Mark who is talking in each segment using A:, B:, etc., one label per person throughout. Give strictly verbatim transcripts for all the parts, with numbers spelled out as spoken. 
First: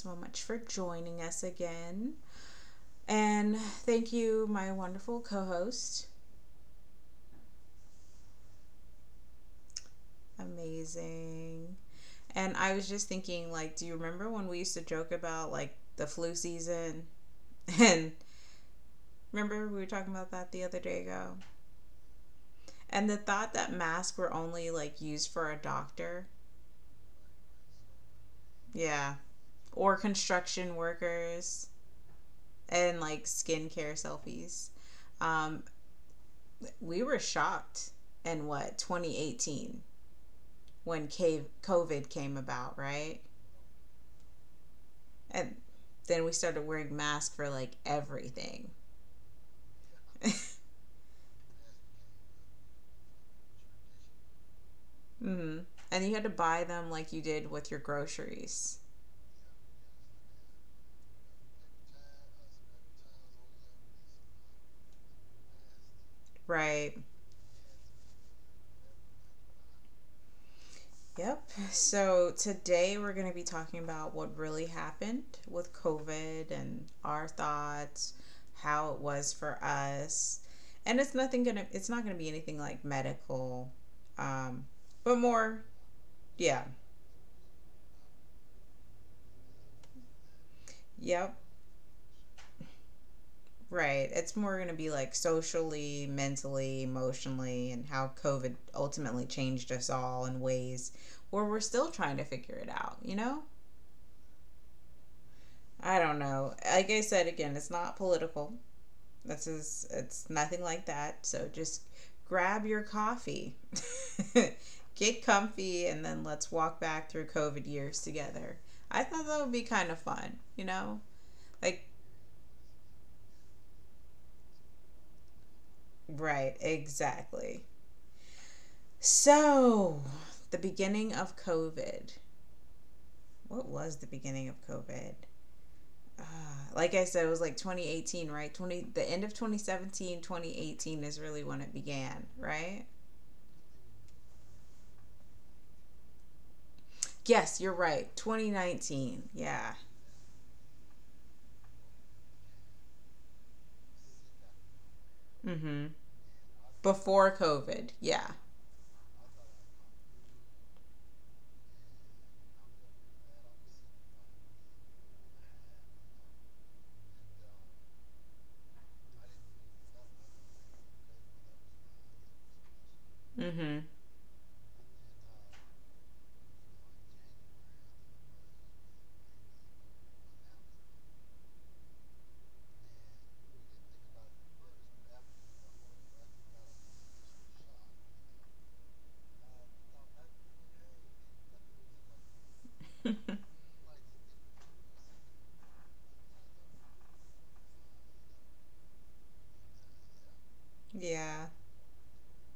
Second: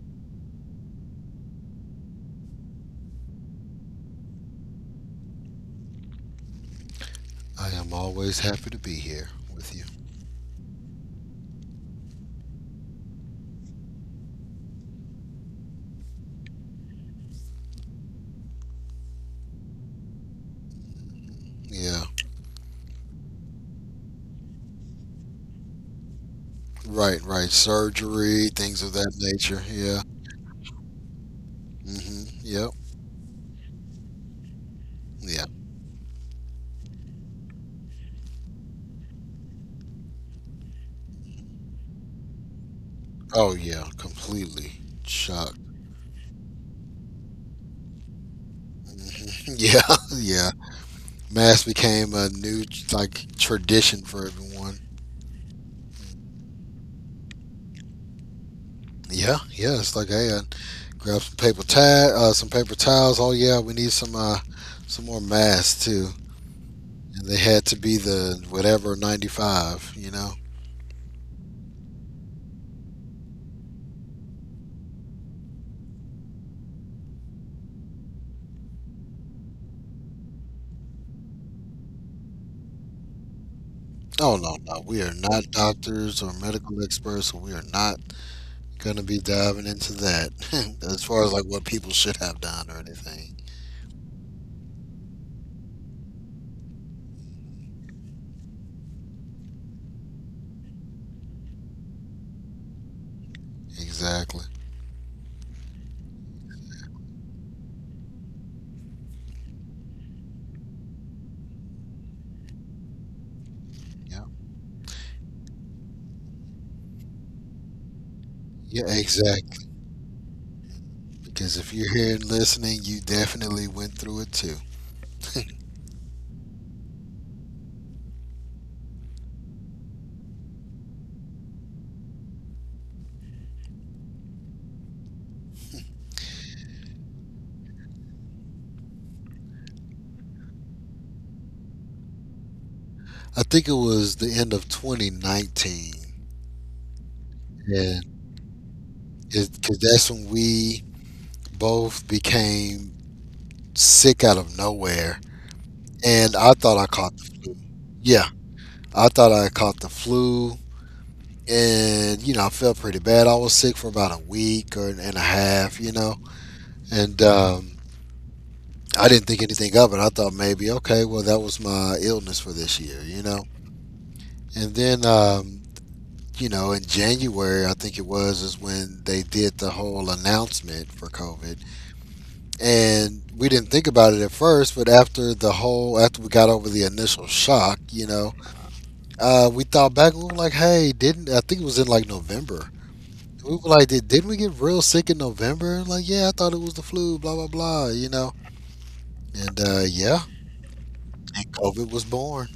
A: so much for joining us again. And thank you, my wonderful co host.
B: I am always happy to be here with you.
A: Amazing. And I was just thinking, like, do you remember when we used to joke about, like, the flu season? And remember we were talking about that the other day ago?
B: Yeah.
A: And the thought that masks were only, like, used for a doctor.
B: Right, right. Surgery, things of that
A: Yeah.
B: nature.
A: Or
B: Yeah.
A: construction workers
B: Mhm. Yep.
A: and, like, skincare selfies.
B: Yeah.
A: Um, we were shocked in what twenty eighteen when cave COVID came about, right?
B: Oh yeah, completely shocked.
A: And then we started wearing masks for like everything.
B: Mhm. Yeah, yeah. Mass became a new like tradition for everyone.
A: Mm-hmm. And you had to buy them like you did with your groceries.
B: Yeah, yeah. It's like, hey, uh, grab some paper towel, uh, some paper towels. Oh yeah, we need some, uh, some more masks too.
A: Right.
B: And they had to be the whatever ninety five. You know.
A: Yep. So today we're going to be talking about what really happened with COVID and our thoughts, how it was for us. And it's nothing going to it's not going to be anything like medical
B: No, no,
A: um
B: no. We are
A: but
B: not
A: more.
B: doctors or
A: Yeah.
B: medical experts, so we are not going to be diving into that as far as
A: Yep.
B: like what people should have done or anything.
A: Right. It's more going to be like socially, mentally, emotionally, and how COVID ultimately changed us all in ways where we're still trying to figure it out, you know?
B: Exactly.
A: I don't know. Like I said again, it's not political. This is It's nothing like that. So just grab your coffee.
B: Yeah.
A: Get comfy and then let's walk back through COVID years together.
B: Yeah,
A: I thought that would be
B: exactly.
A: kind of fun, you know?
B: Because if
A: Like
B: you're here and listening, you definitely went through it too.
A: right, exactly. So, the beginning of COVID. What was the beginning of COVID? Uh, like I said, it was like twenty eighteen, right? twenty The end of twenty seventeen, twenty eighteen is really when it began, right?
B: I think it was the end of twenty nineteen.
A: Yes, you're
B: And
A: right. twenty nineteen. Yeah.
B: because that's when we both became sick out of nowhere.
A: Mhm.
B: And I thought I caught the
A: Before
B: flu.
A: COVID.
B: Yeah.
A: Yeah.
B: I thought I caught the flu, and you know I felt pretty bad. I was sick for about a week or and a half, you know, and um, I didn't think anything of it. I thought maybe okay, well that was my illness for this year, you know,
A: Mhm.
B: and then, Um, you know, in January, I think it was, is when they did the whole announcement for COVID. And we didn't think about it at first, but after the whole, after we got over the initial shock, you know, uh, we thought back, we were like, hey, didn't, I think it was in like November. We were like, did, didn't we get real sick in November? Like, yeah, I thought it was the flu, blah, blah, blah, you know? And uh, yeah,
A: Yeah.
B: and COVID was born.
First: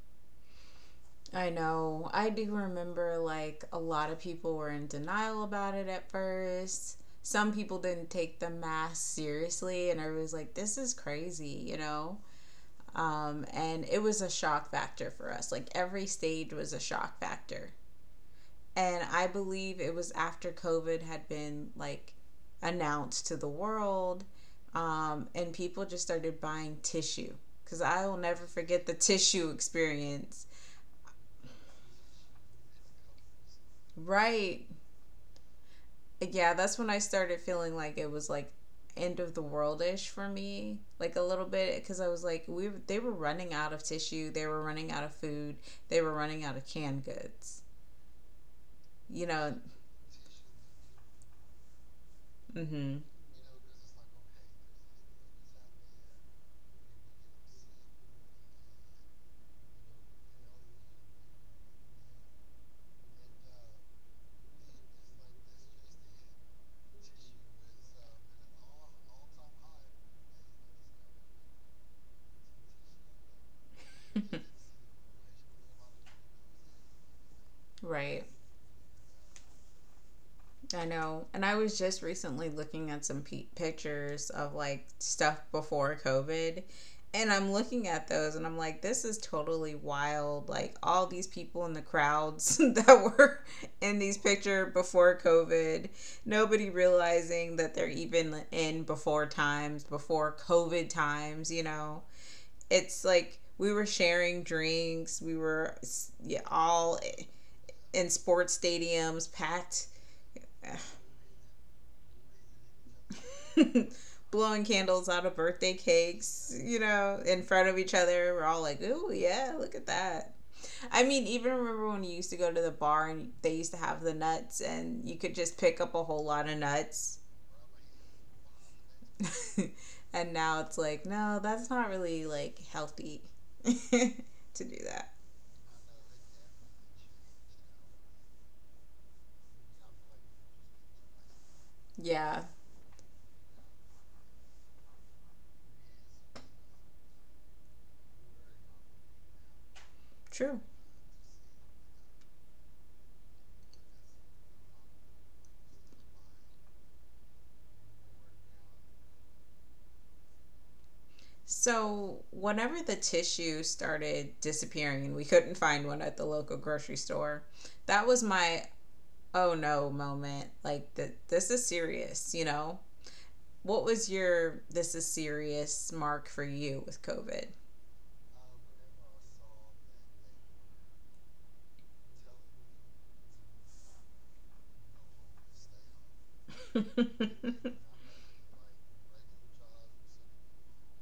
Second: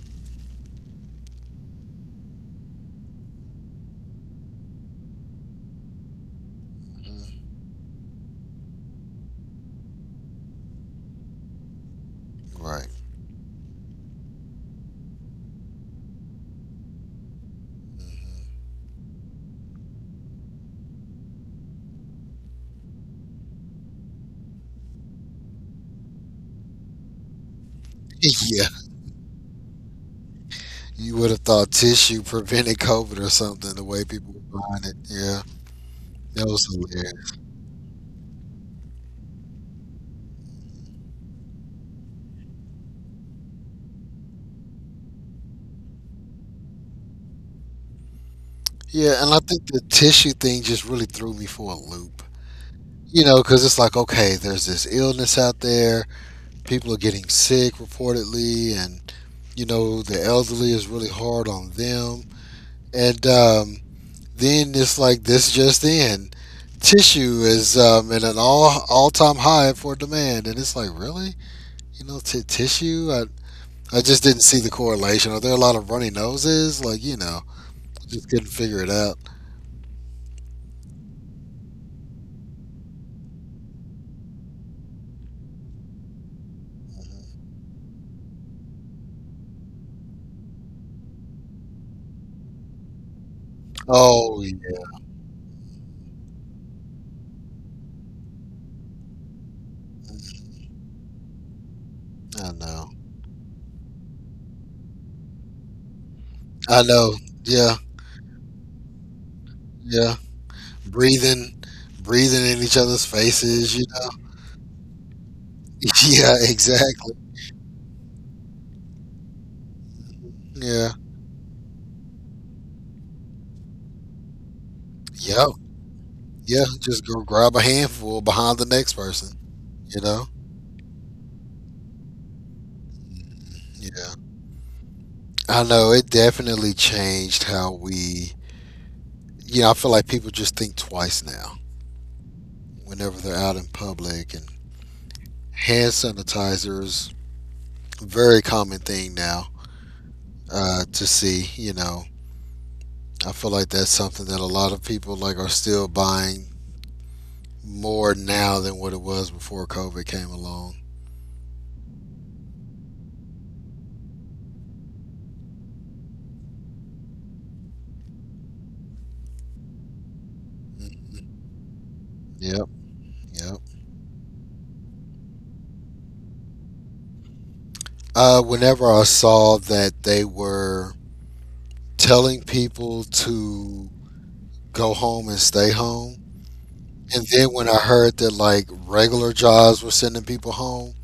A: I know. I do remember like a lot of people were in denial about it at first.
B: Mhm.
A: Some people didn't take the mask seriously and everyone was like, this is crazy, you know?
B: Right.
A: Um, and it was a shock factor for us. Like every stage was a shock factor. And I believe it was after COVID had been like announced to the world, um, and people just started buying tissue because I will never
B: Yeah.
A: forget the tissue experience.
B: You would have thought tissue prevented COVID or something, the way people were
A: Right.
B: buying it. Yeah. That
A: Yeah,
B: was
A: that's when I
B: hilarious.
A: started feeling like it was like end of the world ish for me, like a little bit, because I was like, we they were running out of tissue, they were running out of food, they were running out of canned goods,
B: Yeah,
A: you
B: and I
A: know.
B: think the tissue thing just really threw me for a loop.
A: Mm-hmm.
B: You know, because it's like, okay, there's this illness out there. People are getting sick reportedly, and, you know, the elderly is really hard on them. And, um, then it's like this just in. Tissue is, um, at an all all time high for demand, and it's like really, you know, t- tissue. I I just didn't see the correlation. Are there a lot of runny noses? Like you know,
A: Right.
B: just couldn't figure it out.
A: I know. And I was just recently looking at some pe- pictures of like stuff before COVID. And I'm looking at those and I'm like, this is totally wild. Like, all these people in the crowds that were in these
B: Oh
A: pictures
B: yeah,
A: before COVID, nobody realizing that they're even in before times, before COVID times, you know?
B: I know,
A: It's like we were sharing drinks, we were, yeah,
B: I
A: all
B: know. Yeah,
A: in sports stadiums, packed.
B: yeah.
A: Ugh,
B: Breathing, breathing in each other's faces. You know.
A: blowing candles out of birthday
B: Yeah,
A: cakes, you
B: exactly.
A: know, in front of each other. We're all like, ooh, yeah, look at that.
B: Yeah,
A: I mean, even remember when you used to go to the bar and they used to have the nuts and you could
B: yeah,
A: just pick up a whole lot of
B: yeah. Just
A: nuts.
B: go grab a handful behind the next person. You know.
A: And now it's like, no, that's not really like healthy
B: Yeah.
A: to do that.
B: I know it definitely changed how we, you know, I feel like people just think twice now
A: Yeah,
B: whenever they're out in public, and hand sanitizers, very common thing now
A: true.
B: uh, to see, you know. I feel like that's something that a lot of people like are still buying more now than what it was before COVID came along.
A: So, whenever the tissue started disappearing and we couldn't find one at the local grocery store, that was my oh no moment. Like the
B: Mhm.
A: this is serious, you
B: Yep,
A: know?
B: yep.
A: What was your this is serious mark for you with COVID?
B: Uh, whenever I saw that they were telling people to go home and stay home, and then when I heard that like regular jobs were sending people home,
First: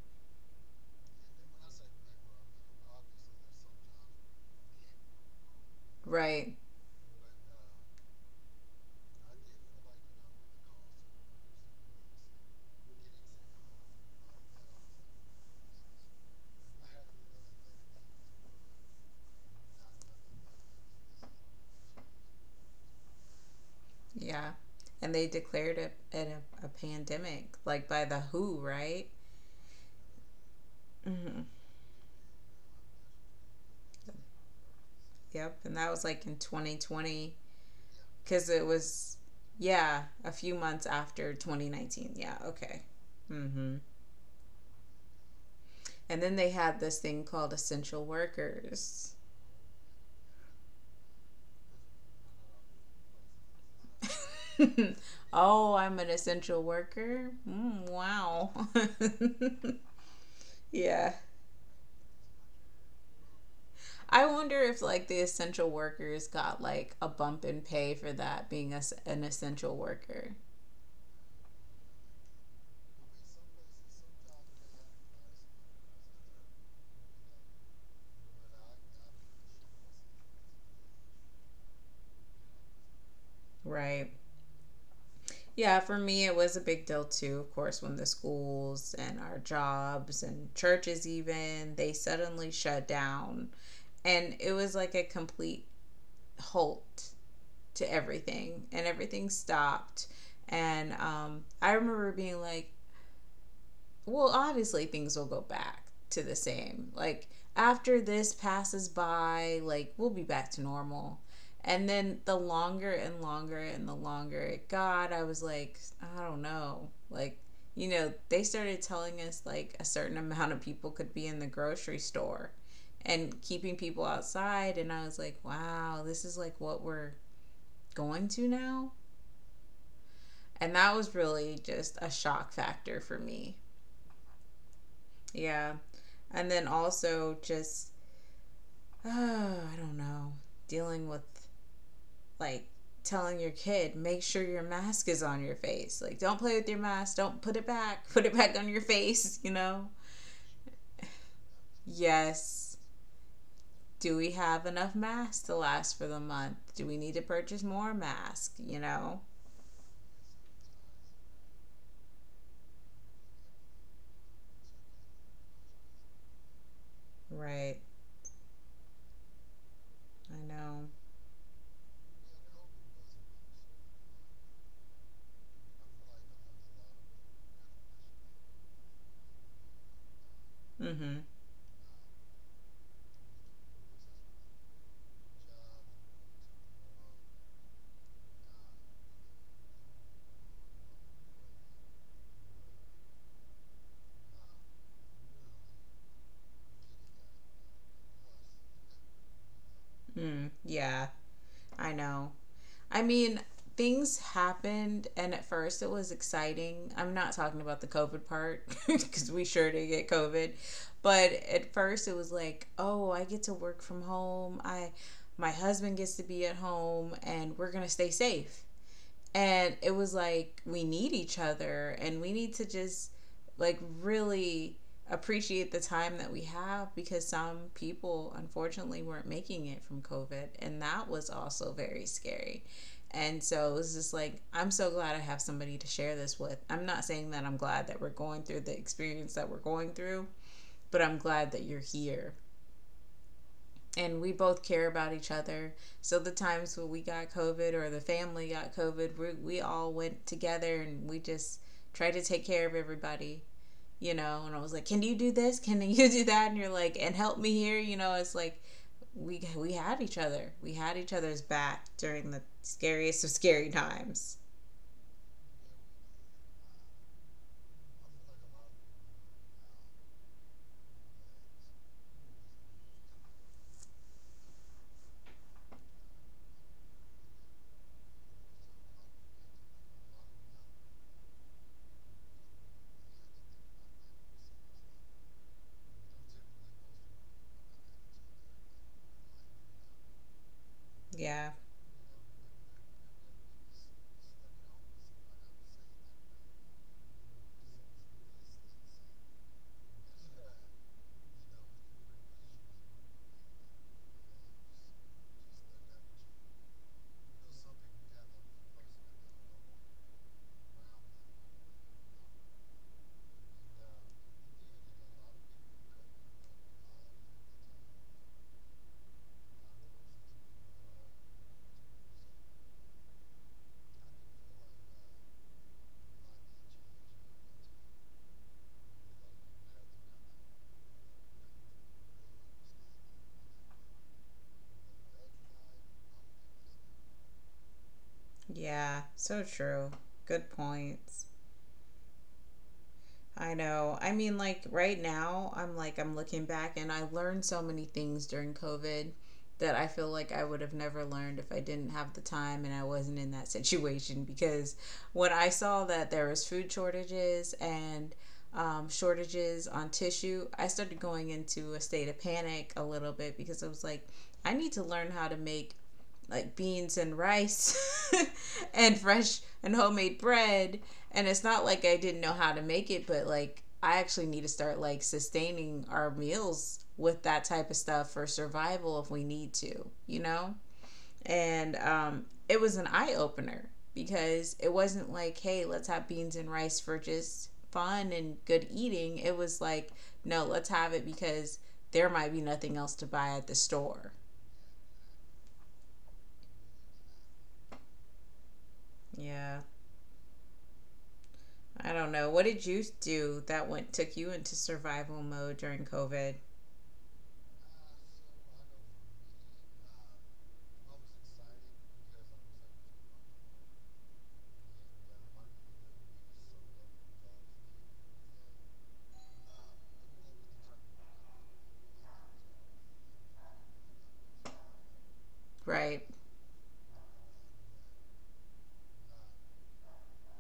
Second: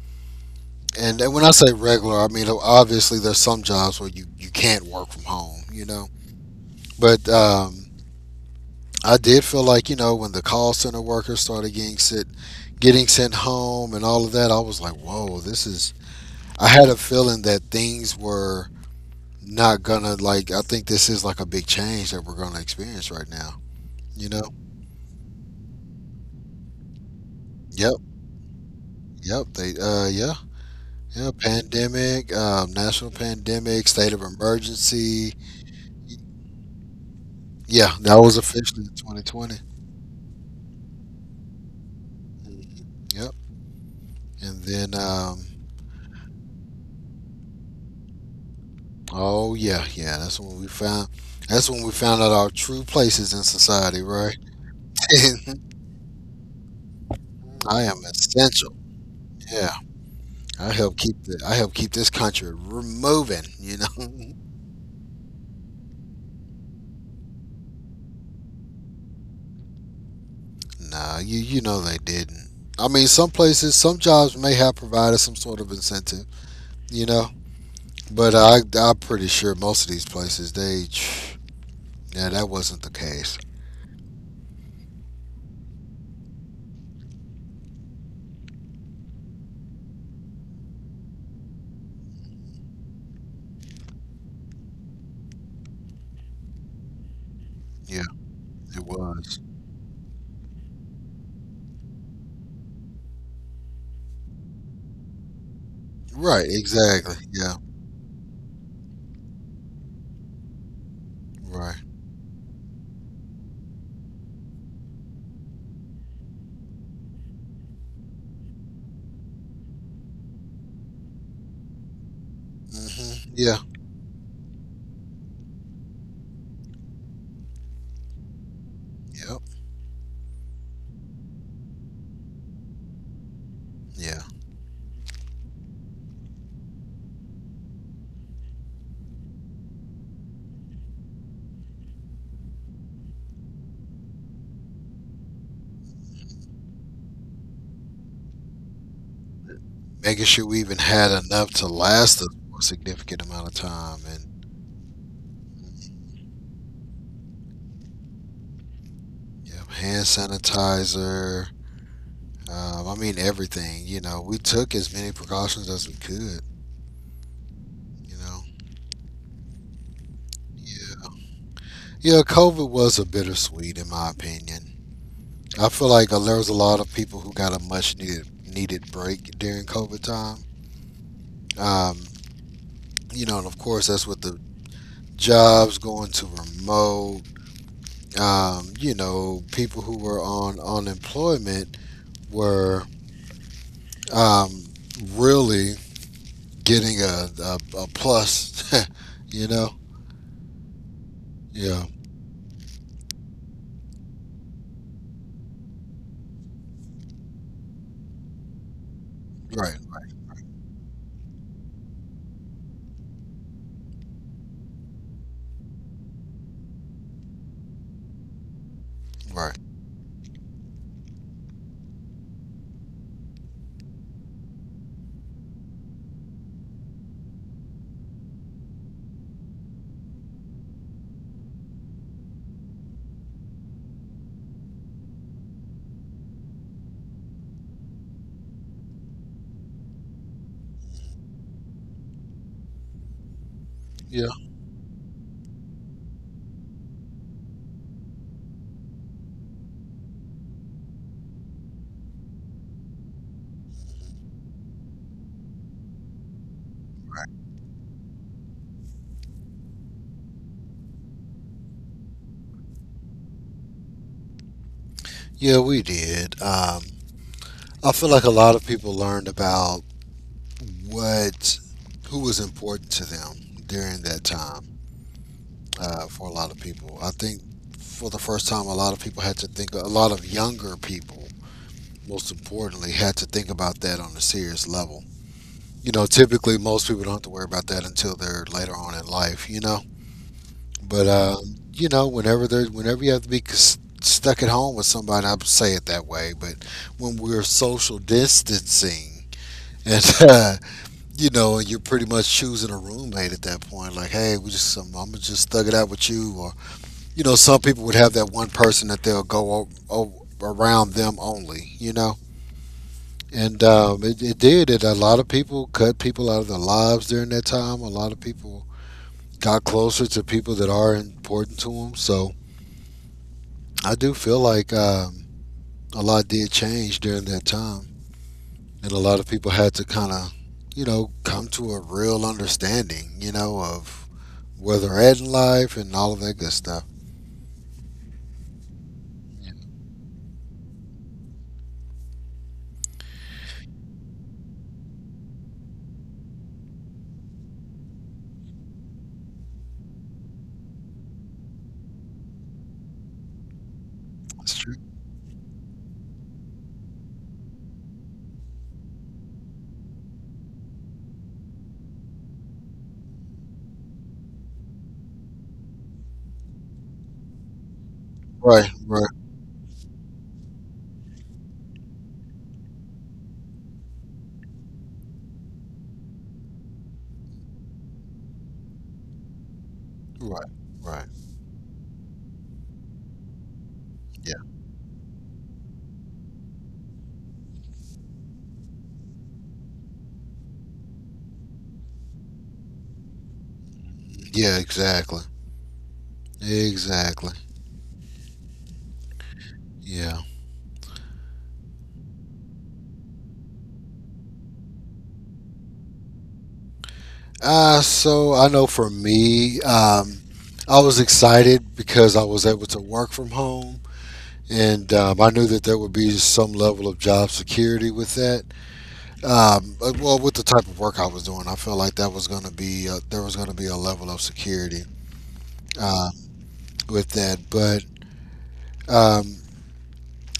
B: and, and when I say regular, I mean obviously there's some jobs where you you can't work from home, you know.
A: Right.
B: But um, I did feel like you know when the call center workers started getting sent getting sent home and all of that, I was like, whoa, this is. I had a feeling that things were not gonna like. I think this is like a big change that we're gonna experience right now. You know.
A: Yeah. And they declared it a, a pandemic, like
B: Yep.
A: by the W H O, right?
B: Yep. They. Uh. Yeah. Yeah,
A: Mm-hmm.
B: pandemic, um, national pandemic, state of emergency.
A: Yep. And that was like in twenty twenty,
B: Yeah, that was
A: because it
B: officially
A: was,
B: twenty twenty.
A: yeah, a few months after twenty nineteen. Yeah.
B: Mhm.
A: Okay.
B: Yep.
A: Mm-hmm.
B: And then, um,
A: And then they had this thing called essential workers.
B: oh yeah, yeah, that's when we found. That's when we found out our true places in society, right?
A: Oh, I'm an essential worker.
B: I
A: Mm,
B: am
A: wow.
B: essential. Yeah, I help
A: Yeah.
B: keep the. I help keep this country r- moving. You
A: I
B: know.
A: wonder if like the essential workers got like a bump in pay for that being a, an essential worker.
B: Nah, you you know they didn't. I mean, some places, some jobs may have provided some sort of incentive. You know, but I, I'm pretty sure most of these places, they, yeah, that wasn't the case.
A: Right. Yeah, for me it was a big deal too, of course, when the schools and our jobs and churches even, they suddenly shut down and it was like a complete halt to
B: Yeah,
A: everything
B: it
A: and everything
B: was.
A: stopped. And um, I remember being like, well, obviously things will go back to the
B: Right,
A: same.
B: exactly.
A: Like,
B: Yeah,
A: after this passes by, like, we'll be back to normal.
B: right.
A: And then the longer and longer and the longer it got, I was like, I don't know. Like, you know, they started telling us like a certain amount of people could be in the grocery store
B: Hmm.
A: and
B: Yeah,
A: keeping people outside. And I was like, wow, this is like what we're going to now.
B: yep,
A: And that was really just a shock factor for me.
B: yeah.
A: Yeah. And then also just, uh, I don't know, dealing with like telling your kid, make sure your mask is on your face. Like, don't play with your mask. Don't put it back. Put it back on your face, you know?
B: Making sure we even had enough to last us for a
A: Yes.
B: significant amount of time.
A: Do we have enough masks to last for
B: And
A: the month? Do we need to purchase more masks, you know?
B: yeah, hand sanitizer. Um, I mean, everything. You know, we took as many precautions as we could,
A: Right.
B: you know.
A: I know.
B: Yeah. Yeah, COVID was a bittersweet, in my opinion. I feel like uh, there was a lot of people who got a much needed needed break during COVID time.
A: Mm hmm.
B: Um, you know, and of course that's with the jobs going to remote. Um, you know, people who were on unemployment were, um, really getting a, a, a plus. You know,
A: Mm, yeah.
B: yeah,
A: I know. I mean, things happened, and at first it was exciting. I'm not talking about the COVID part because we sure
B: right,
A: did get COVID, but at first it was like, oh, I get to work from home. I, my husband gets to be at home, and we're gonna stay safe
B: right,
A: and it was like we need each other and we need to just like really appreciate the time that we have because some people unfortunately weren't making it from covid and that was also very scary and so it was just like I'm so glad I have somebody to share this with. I'm not saying that I'm glad that we're going through the experience that we're going through, but I'm glad that you're here and
B: yeah,
A: we both care about each other. So the times when we got COVID or the family got COVID, we, we all went together and we just tried to take care of everybody, you know. And I was like, "Can you do this? Can you do that?" And you're like, "And help
B: right.
A: me here," you know. It's like we we had each other. We had each other's back during the scariest of scary times.
B: Yeah, we did. Um, I feel like a lot of people learned about what who was important to them during that time. Uh, for a lot of people, I think for the first time, a lot of people had to think. A lot of younger people, most importantly, had to think about that on a serious level. You know, typically most people don't have to worry about that until they're later on in life. You know, but
A: Yeah,
B: um, you know, whenever there's whenever you have to be c- stuck at home with somebody, I say it that way. But when we're social distancing and you know, and you're pretty much choosing a roommate at that point. Like, hey, we just I'm, I'm gonna just thug it out with you, or you know, some people would have that one person that they'll go o- o- around them only, you know. And um, it, it did. It A lot of people cut people out of their lives during that time. A lot of people got closer to people that are important to them. So I do feel like um, a lot did change during that time, and a lot of people had to kind of, you know, come to a real understanding, you know, of where they're at in life and all of that good stuff.
A: yeah, so
B: Yeah,
A: true. Good points. I know. I mean, like right now, I'm like, I'm looking back and I learned so many things during COVID that I feel like I would have never learned if I didn't have the time and I wasn't in that situation.
B: that's
A: Because
B: true.
A: when I saw that there was food shortages and um, shortages on tissue, I started going into a state of panic a little bit because I was like, I need to learn how to make like beans and rice
B: Right,
A: and
B: right,
A: fresh and homemade bread and it's not like I didn't know how to make it but like I actually need to start like sustaining our meals with that type of stuff for survival if we need to, you
B: right,
A: know?
B: right.
A: And um it was an eye opener
B: Yeah.
A: because it wasn't like, hey, let's have beans and rice for just fun and good eating. It was like, no, let's have it because there might be nothing else to buy at the store.
B: Yeah, exactly. Exactly.
A: Yeah.
B: Yeah.
A: I don't know. What did you do that went took you into survival mode during COVID?
B: Uh, so I know for me, um, I was excited because I was able to work from home. And um, I knew that there would be some level of job security with that. Um, uh, well, with the type of work I was doing, I felt like that was going to be uh, there was going to be a level of security
A: Right.
B: uh, with that. But um,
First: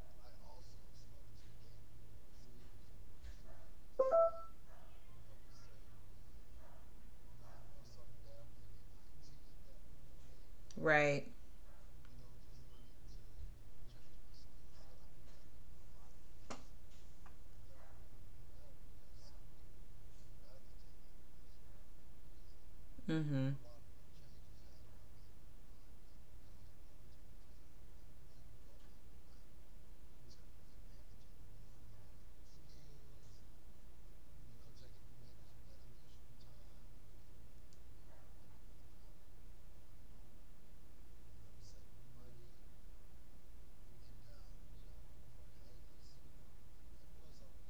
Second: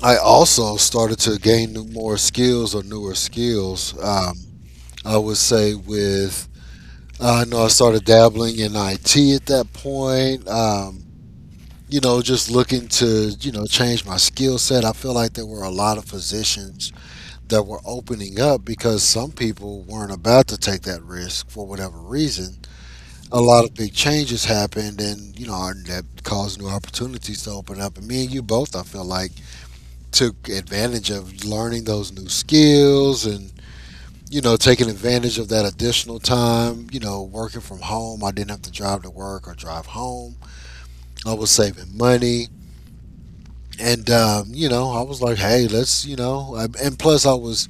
B: I also started to gain new- more skills or newer skills. Um, I would say with uh, I know I started dabbling in I T at that point. Um,
A: Right.
B: you know, just looking to you know change my skill set. I feel like there were a lot of positions that were opening up because some people weren't about to take that risk for whatever reason. A
A: Mm-hmm.
B: lot of big changes happened, and you know, and that caused new opportunities to open up. And me and you both, I feel like took advantage of learning those new skills, and you know taking advantage of that additional time, you know working from home. I didn't have to drive to work or drive home. I was saving money, and um, you know I was like hey let's you know I- and plus I was,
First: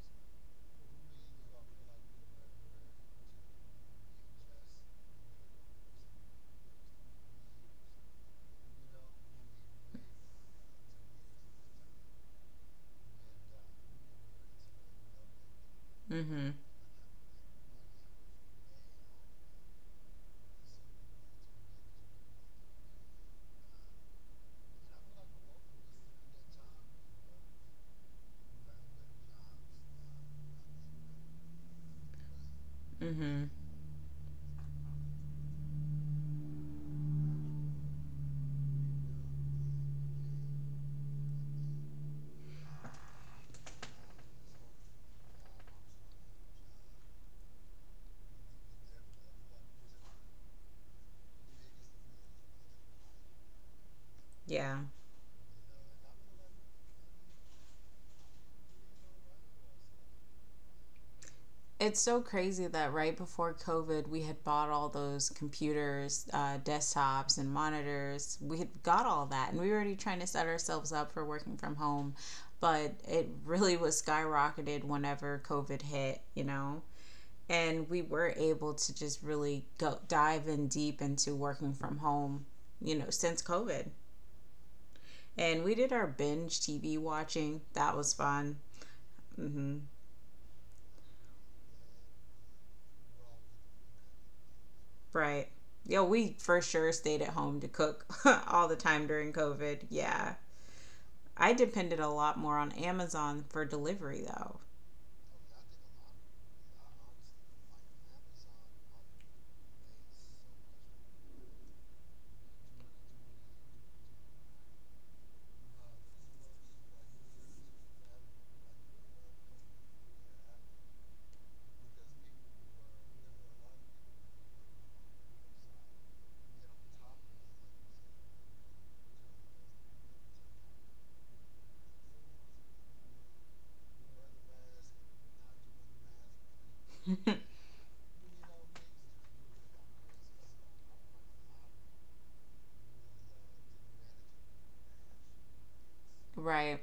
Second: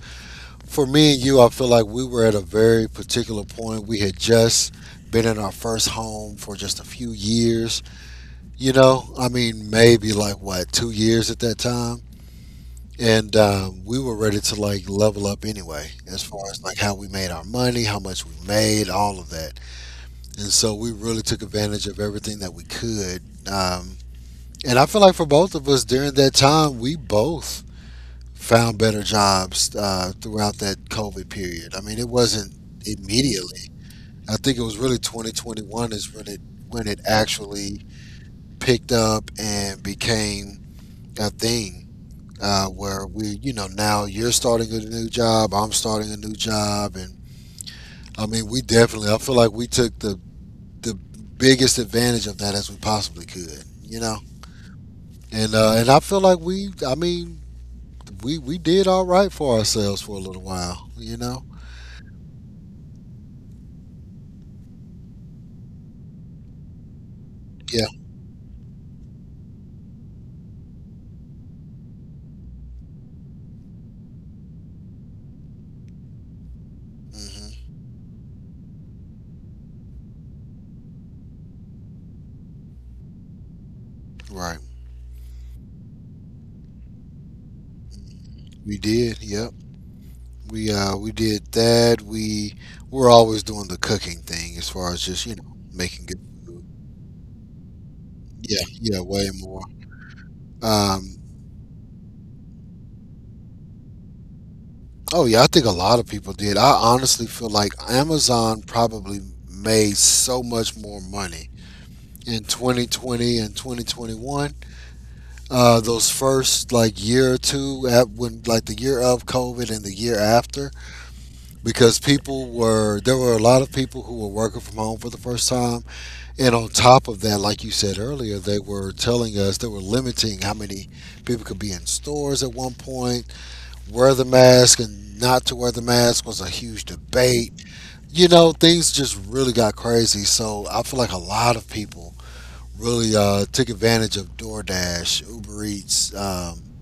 B: for me and you I feel like we were at a very particular point. We had just been in our first home for just a few years, you know I mean maybe like what, two years at that time. And um, we were ready to like level up anyway, as far
A: Mm-hmm.
B: as like how we made our money, how much we made, all of that. And so we really took advantage of everything that we could, um, and I feel like for both of us during that time we both found better jobs uh, throughout that COVID period. I mean it wasn't
A: Mm-hmm.
B: immediately. I think it was really twenty twenty-one is when it when it actually picked up and became a thing, uh, where we, you know, now you're starting a new job, I'm starting a new job, and I mean, we definitely, I feel like we took the the biggest advantage of that as we possibly could, you know,
A: Yeah.
B: and uh, and I feel like we, I mean, we we did all right for ourselves for a little while, you know,
A: It's so crazy that right before COVID, we had bought all those computers, uh, desktops, and
B: yeah,
A: monitors. We had got all that, and we were already trying to set ourselves up for working from home. But it really was skyrocketed whenever COVID hit, you know?
B: hmm
A: And we were able to just really go dive in deep into working from home, you know, since COVID.
B: right,
A: And we did our binge T V watching. That was fun.
B: we did, yep.
A: Mm-hmm.
B: We uh we did that. We we're always doing the cooking thing as far as just you know
A: Right. Yo,
B: making good
A: we for
B: food.
A: sure stayed at home to cook
B: Yeah,
A: all the
B: yeah,
A: time
B: way
A: during
B: more.
A: COVID. Yeah.
B: Um,
A: I depended a lot more on Amazon for delivery though.
B: Oh yeah, I think a lot of people did. I honestly feel like Amazon probably made so much more money in twenty twenty and twenty twenty-one. Uh, those first like year or two at when like the year of COVID and the year after, because people were there were a lot of people who were working from home for the first time, and on top of that, like you said earlier, they were telling us they were limiting how many people could be in stores at one point. Wear the mask and not to wear the mask was a huge debate. You know, things just really got crazy. So I feel like a lot of people really uh, took advantage of DoorDash, Uber Eats, um,
A: Right.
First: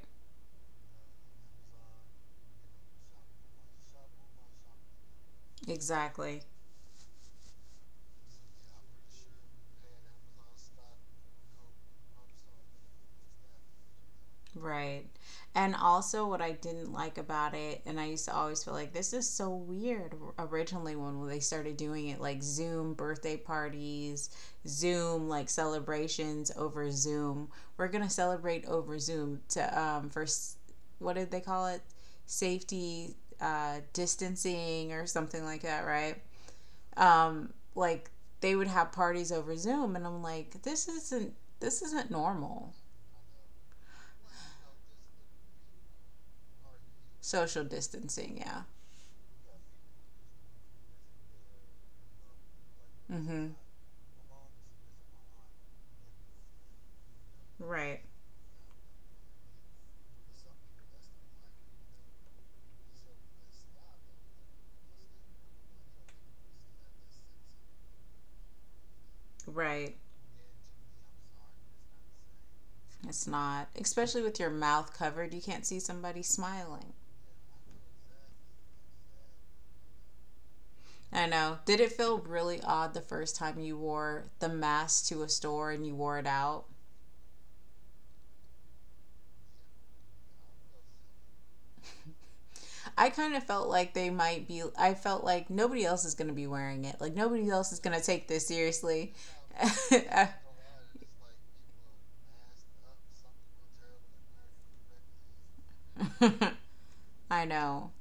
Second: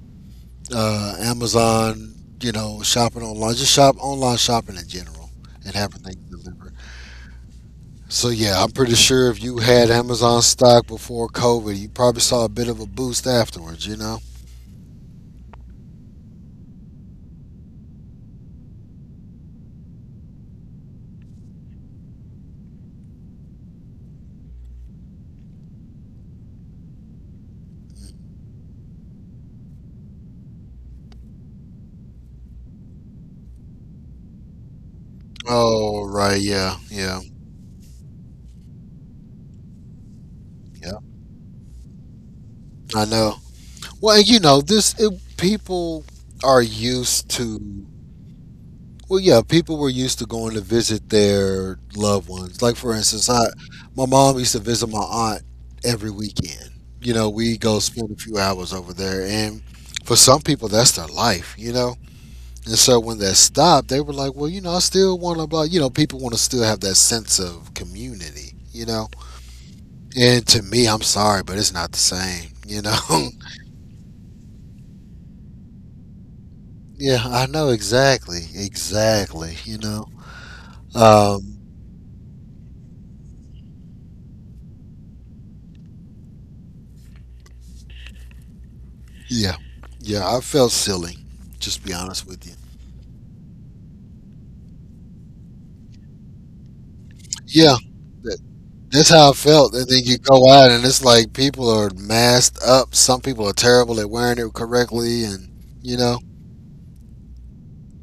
B: uh, Amazon. You know, shopping online, just shop online shopping in general, and having things
A: Exactly.
B: delivered. So yeah, I'm pretty sure if you had Amazon stock before COVID, you probably saw a bit of a boost afterwards. You know.
A: Right. And also, what I didn't like about it, and I used to always feel like this is so weird originally when they started doing it like Zoom birthday parties, Zoom like celebrations over Zoom. We're going to celebrate over Zoom to, um, for s- what did they call it? Safety uh, distancing or something like that,
B: Oh
A: right?
B: right, yeah, yeah,
A: Um, like they would have parties over Zoom, and I'm like, this
B: yeah.
A: isn't. This isn't normal
B: I know. Well, and you know, this it, people are used
A: social
B: to.
A: distancing, yeah.
B: Well, yeah, people were used to going to visit their loved ones. Like for instance, I
A: Mm-hmm.
B: my mom used to visit my aunt every weekend. You know, we go
A: Right.
B: spend a few hours over there, and for some people, that's their life. You know, and so when that stopped, they were like, "Well, you know, I still want to." Blah, you know, people want to still have that sense of community. You know,
A: Right.
B: and to me, I'm sorry, but it's not the same. You know.
A: It's not. Especially with your mouth covered, you can't see somebody smiling.
B: Yeah, I know exactly, exactly. You know.
A: I
B: um,
A: know. Did it feel really odd the first time you wore the mask to a store and you wore it out?
B: Yeah. Yeah. I felt silly. Just be honest with you.
A: I kind of felt like they might be, I felt like nobody else is going to be wearing it. Like nobody else
B: Yeah.
A: is going to take
B: That,
A: this
B: that's
A: seriously.
B: how I felt. And then you go out and it's like people are masked up. Some people are terrible at wearing it correctly. And, you know,
A: I know.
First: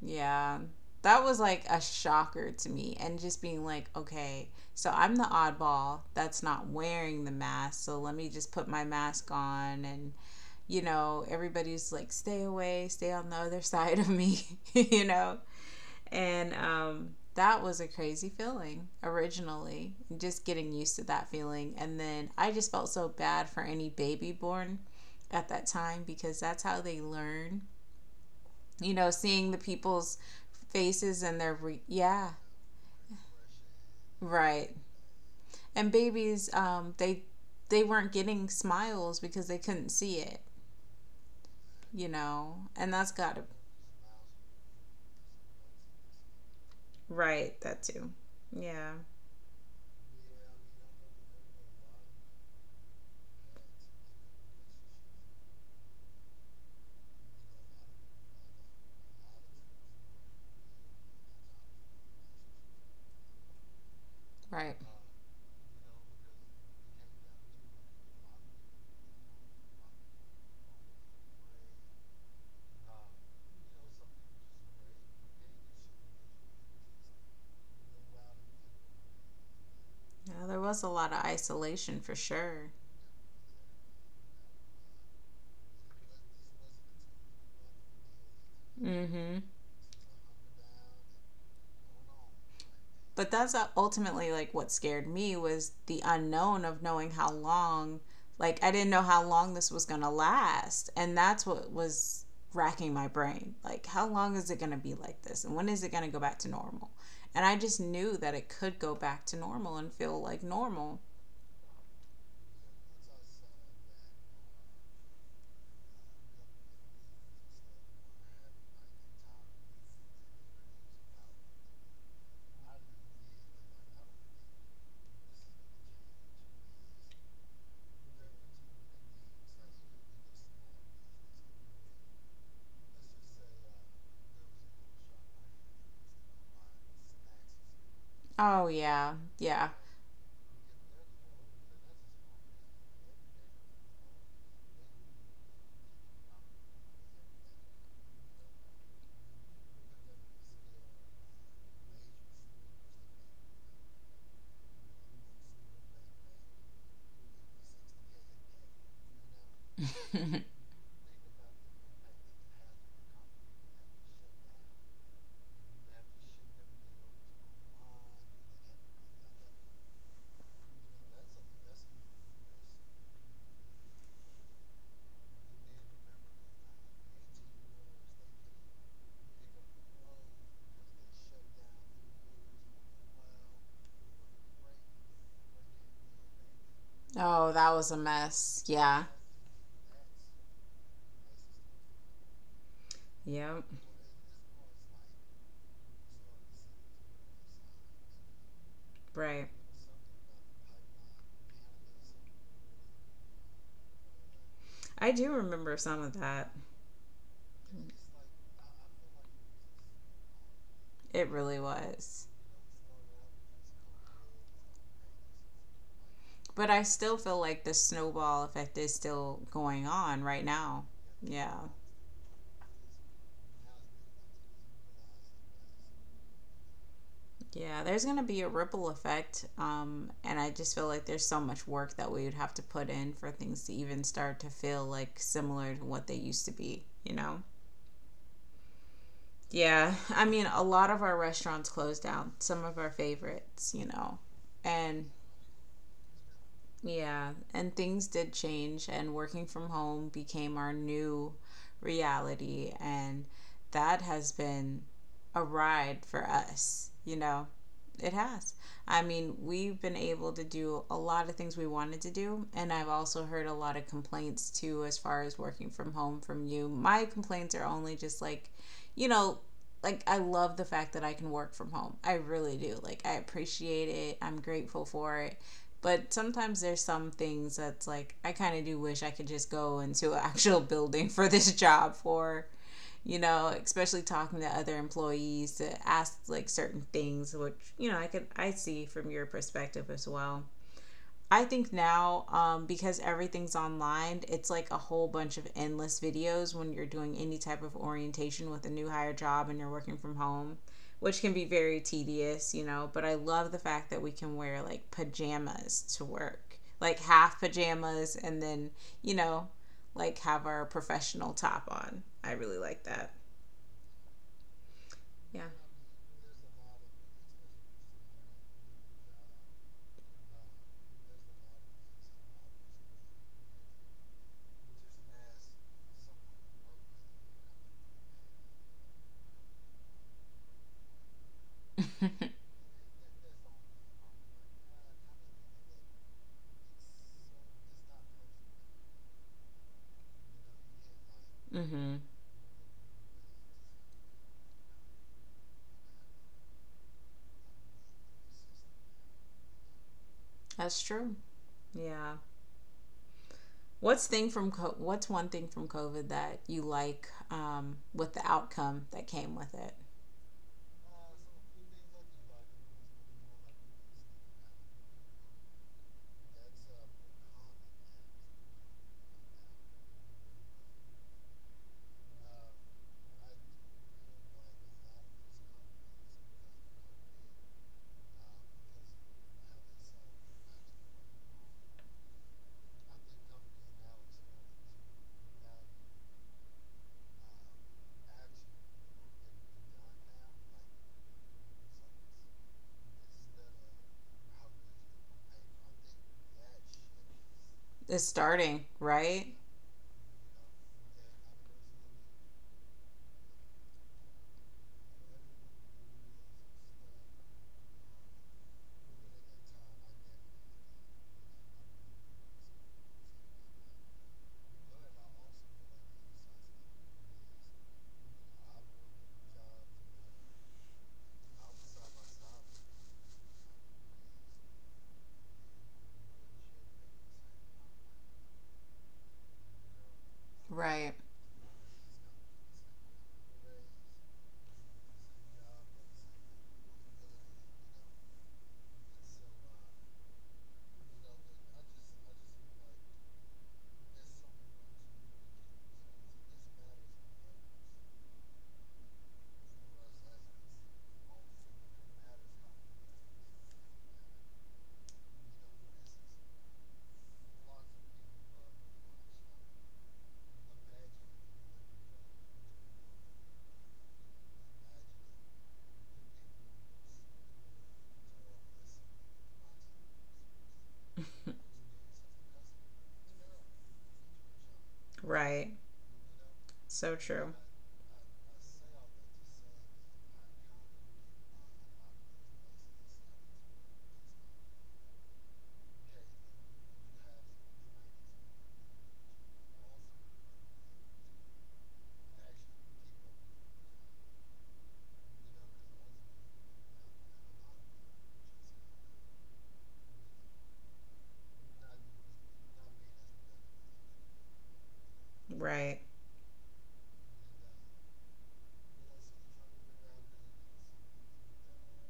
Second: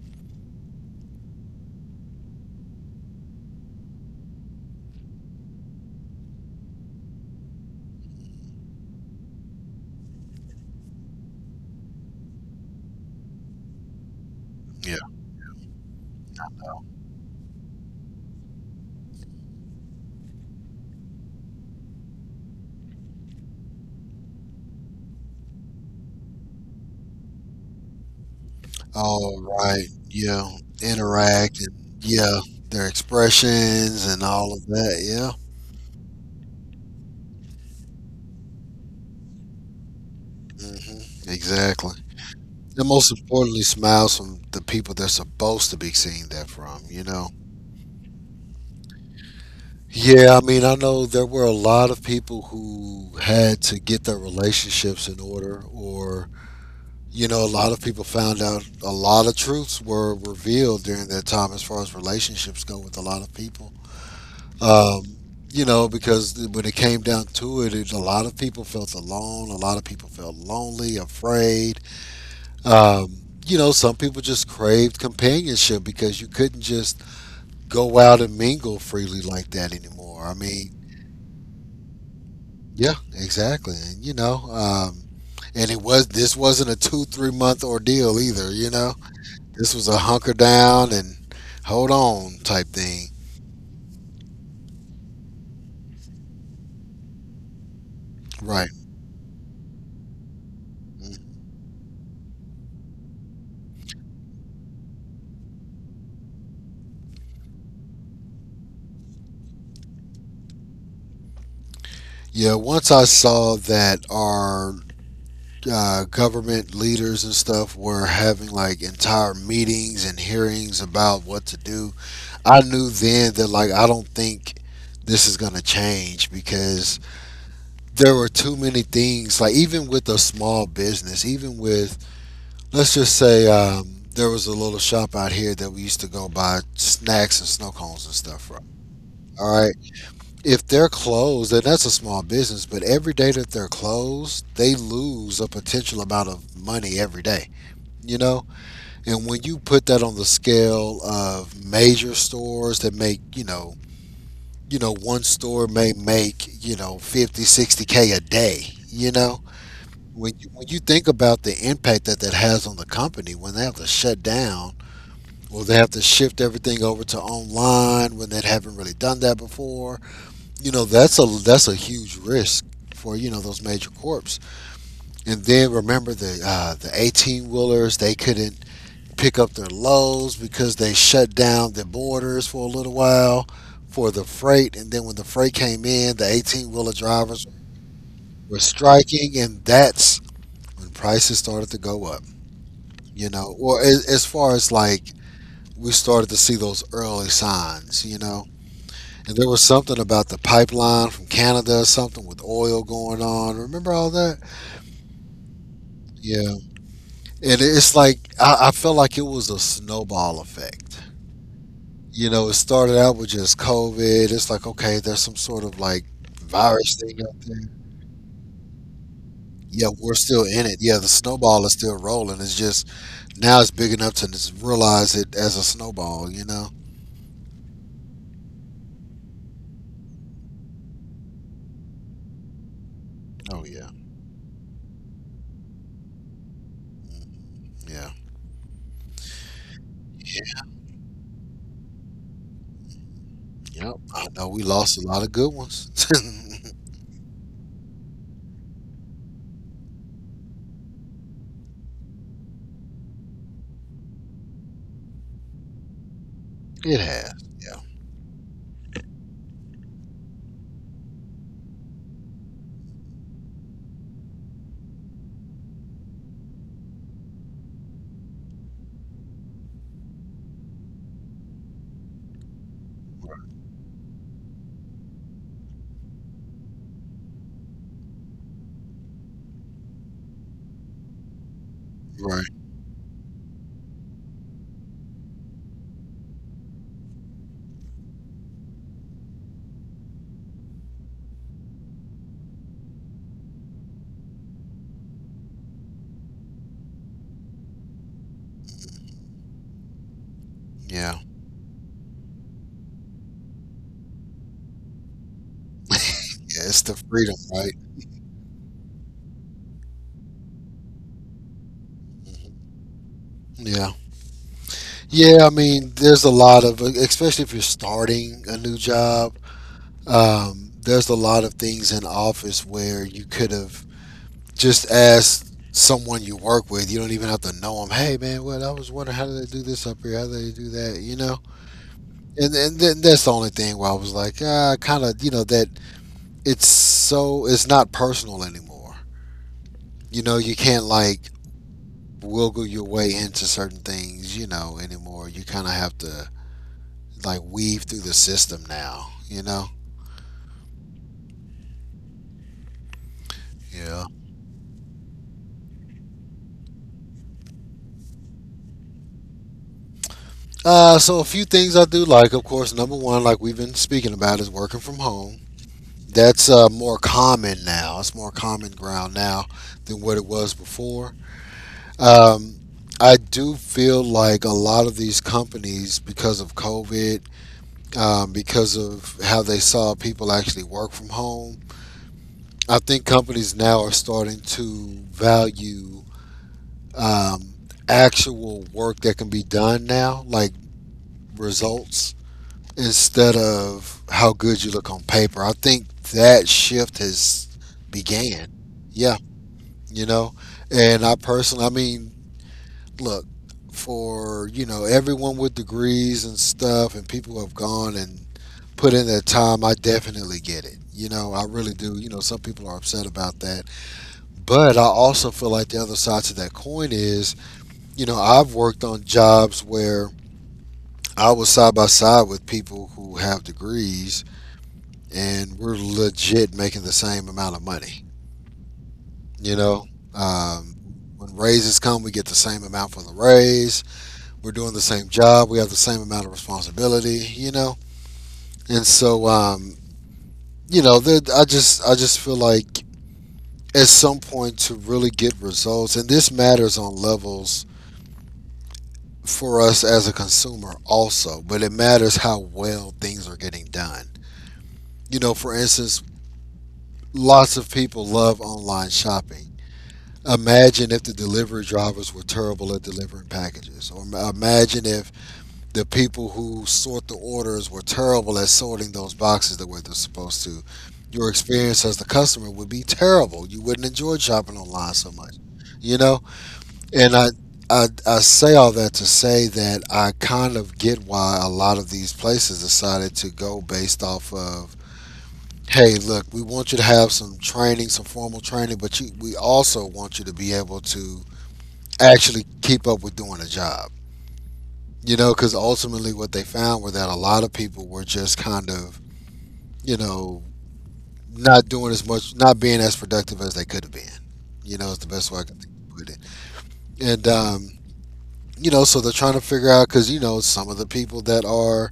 A: Yeah. That was like a shocker to me. And just being like, okay, so I'm the oddball that's not wearing the mask. So let me just put my mask on. And, you know, everybody's like, stay away, stay on the other side of me,
B: Yeah.
A: you know? And um, that was a crazy feeling originally, just getting used to that feeling. And then I just felt so bad for any baby born at that time because that's how they learn. You know,
B: All
A: seeing the
B: right.
A: people's
B: Yeah.
A: faces and their
B: Interact and,
A: re- yeah,
B: yeah, their expressions and all of
A: right.
B: that. Yeah.
A: And babies, um they they weren't getting smiles because they couldn't see it,
B: Hmm. Exactly.
A: you know,
B: And
A: and
B: most
A: that's got to.
B: importantly, smiles from the people they're supposed to be seeing that from, you know?
A: Right, that too. Yeah,
B: Yeah, I mean, I know there were a lot of people who had to get their relationships in order, or, you know, a lot of people found out a lot of truths were revealed during that time as far as relationships go with a lot of people.
A: right.
B: Um, you know, because th- when it came down to it, it, a lot of people felt alone, a lot of people felt lonely, afraid. Um, you know, some people just craved companionship because you couldn't just go out and mingle freely like that anymore. I
A: Yeah, there
B: mean,
A: was a lot of isolation for sure.
B: yeah, exactly. And you know, um, and it was this wasn't a two three month ordeal either. You know,
A: Mm-hmm.
B: this was a hunker down and hold on type thing.
A: But that's uh, ultimately like what scared me was the unknown of knowing how long. Like I
B: Right.
A: didn't know how long this was going to last, and that's what was racking my brain. Like, how long is it going to be like this, and when is it going to go back to normal? And I just knew that it could go back to normal and feel like normal.
B: Yeah. Once I saw that our uh, government leaders and stuff were having like entire meetings and hearings about what to do, I knew then that like I don't think this is going to change because there were too many things like even with a small business, even with, let's just say, um, there was a little shop out here that we used to go buy snacks and snow cones and stuff from.
A: Oh yeah.
B: All
A: Yeah.
B: right. If they're closed, and that's a small business, but every day that they're closed, they lose a potential amount of money every day, you know? And when you put that on the scale of major stores that make, you know, you know, one store may make, you know, fifty, sixty K a day, you know? When you, when you think about the impact that that has on the company, when they have to shut down. Will they have to shift everything over to online when they haven't really done that before? You know, that's a that's a huge risk for you know those major corps. And then remember the uh, the eighteen wheelers, they couldn't pick up their loads because they shut down the borders for a little while for the freight. And then when the freight came in, the eighteen wheeler drivers
A: Oh, that was a
B: were
A: mess, yeah.
B: striking, and that's when prices started to go up. You know,
A: Yep.
B: or as, as far as like we started to see those early signs. You know And
A: Right.
B: there was something about the pipeline from Canada, something with oil going on. Remember all that?
A: I do remember some of that.
B: Yeah. And it's like, I, I felt like it was a snowball effect.
A: It really was.
B: You know, it started out with just COVID. It's like, okay, there's some sort of like
A: But I
B: virus
A: still
B: thing
A: feel
B: out there.
A: like the snowball effect is still going
B: Yeah, we're
A: on right
B: still in it.
A: now.
B: Yeah, the snowball
A: Yeah.
B: is still rolling. It's just now it's big enough to just realize it as a snowball, you know?
A: Yeah, there's going to be a ripple effect. Um, and I just feel like there's so much work that we would have to put in for things
B: Oh,
A: to
B: yeah.
A: even start to feel like similar to what they used to be, you know?
B: Yeah.
A: Yeah. I mean,
B: Yeah.
A: a lot of our restaurants closed down, some of our favorites, you
B: Yep.
A: know?
B: I know we lost a
A: And
B: lot of good ones.
A: yeah, and things did change, and working from home became our new reality, and that has been a ride for us,
B: It
A: you
B: has.
A: know.
B: Yeah.
A: It has. I mean, we've been able to do a lot of things we wanted to do, and I've also heard a lot of complaints too as far as working from home from you. My complaints are only just like, you know, like I love the fact that I can work from home. I really do. Like, I appreciate it. I'm grateful for it, but sometimes there's some things that's like I kind of do wish I could just go into an actual building for this job for,
B: Right.
A: you know, especially talking to other employees to ask like certain things, which you know I could. I see from your perspective as well. I think now, um, because everything's online, it's like a whole bunch of endless videos when you're doing any type of orientation with a new hire job and you're working from home,
B: Yeah.
A: which can be very tedious, you know. But I love the fact that we can wear like pajamas to work,
B: Yeah, it's the
A: like
B: freedom,
A: half
B: right?
A: pajamas, and then, you know, like have our professional top on. I
B: Mhm.
A: really like that.
B: Yeah. Yeah,
A: Yeah.
B: I mean, there's a lot of, especially if you're starting a new job, um, there's a lot of things in office where you could have just asked someone you work with. You don't even have to know them. Hey, man, what? I was wondering how do they do this up here? How do they do that? You know? And, and then that's the only thing where I was like, ah, kind of, you know, that it's so, it's not personal anymore. You know, you can't like,
A: Hmm.
B: wiggle your way into certain things, you know, anymore. You kind of have to like weave through the system now, you know.
A: That's true. Yeah.
B: Yeah.
A: What's thing from what's one thing from COVID that you like, um, with the outcome that came with it?
B: Uh, so a few things I do like, of course. Number one, like we've been speaking about, is working from home. That's uh, more common now. It's more common ground now than what it was before. Um, I do feel like a lot of these companies, because of COVID, um, because of how they saw people actually work from home, I think companies now are starting to value um, actual work that can be done now, like results, instead of how good you look on paper. I think that shift has
A: It's
B: began.
A: starting,
B: Yeah,
A: right?
B: you know, and I personally, I mean, look, for you know everyone with degrees and stuff, and people who have gone and put in their time, I definitely get it. You know, I really do. You know, some people are upset about that. But I also feel like the other side to that coin is, you know, I've worked on jobs where I was side by side with people who have degrees and we're legit making the same amount of money. You know, um,
A: Right.
B: when raises come, we get the same amount for the raise. We're doing the same job. We have the same amount of responsibility. You know, and so um, you know, there, I just I just feel like at some point to really get results, and this matters on levels for us as a consumer also, but it matters how well things are getting done. You know, for instance, lots of people love online shopping. Imagine if the delivery drivers were terrible at delivering packages, or imagine if the people who sort the orders were terrible at sorting those boxes the way they're supposed to. Your experience as the customer would be terrible. You wouldn't enjoy shopping online so much,
A: Right.
B: you know?
A: So
B: And I,
A: true.
B: I, I say all that to say that I kind of get why a lot of these places decided to go based off of, hey, look, we want you to have some training, some formal training, but you, we also want you to be able to actually keep up with doing a job. You know, because ultimately what they found were that a lot of people were just kind of, you know, not doing as much, not being as productive as they could have been. You know, is the best way I can
A: Right.
B: put it. And um, you know, so they're trying to figure out because you know some of the people that are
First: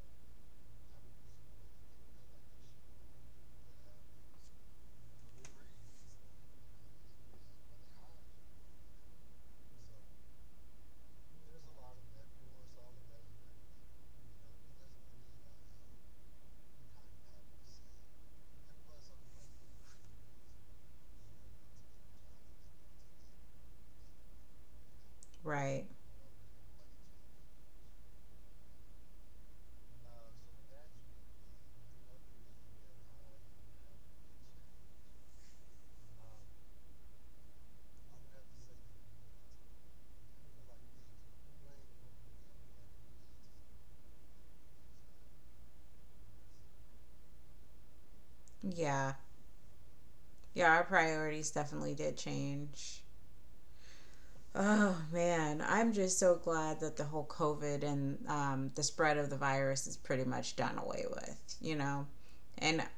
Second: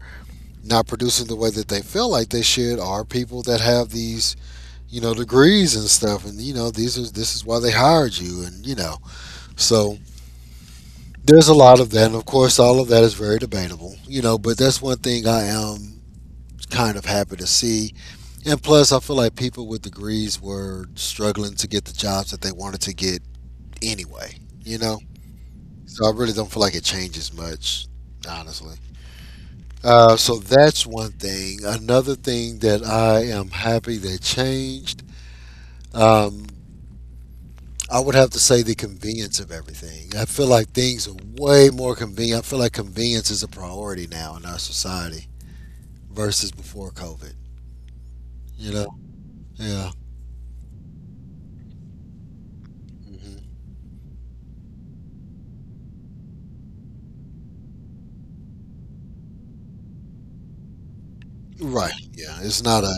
B: not producing the way that they feel like they should are people that have these you know degrees and stuff, and you know these are this is why they hired you, and you know so there's a lot of that, and of course all of that is very debatable, you know, but that's one thing I am kind of happy to see, and plus I feel like people with degrees were struggling to get the jobs that they wanted to get anyway, you know,
A: Right.
B: so I really don't feel like it changes much, honestly. Uh, so that's one thing. Another thing that I am happy that changed, um, I would have to say the convenience of everything. I feel like things are way more convenient. I feel like convenience is a priority now in our society versus before COVID. You know?
A: Yeah.
B: Yeah.
A: Yeah, our priorities definitely did change.
B: Hmm.
A: Oh man, I'm just so glad that the whole COVID and um, the spread of the virus is pretty much done away with, you
B: Right.
A: know.
B: Yeah. It's
A: And
B: not a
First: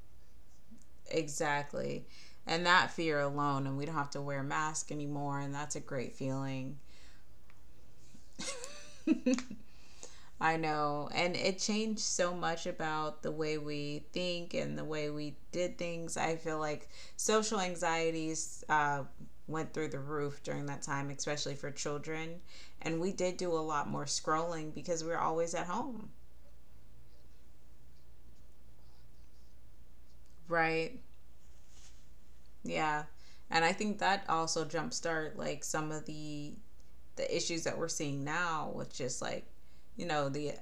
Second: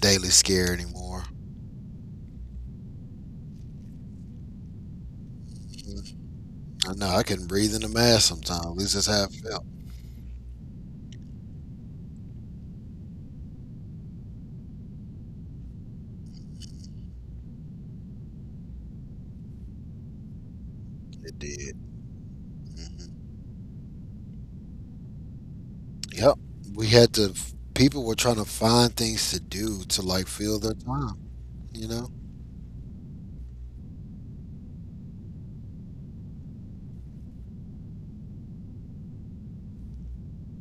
B: daily scare anymore.
A: exactly. And that fear alone, and we don't have to wear masks anymore, and that's a great
B: Mhm.
A: feeling.
B: I know. I couldn't breathe in a mask sometimes. At least that's how I felt.
A: I know. And it changed so much about the way we think and the way we did things. I feel like social anxieties uh, went through the roof during that time,
B: It
A: especially for
B: did.
A: children. And
B: Hmm.
A: we did do a lot more scrolling because we were always at home.
B: Yep. We had to People were trying to find things to do to like fill their
A: Right.
B: time, you know?
A: Yeah. And I think that also jumpstart like some of the the issues that we're seeing now with just like, you know, the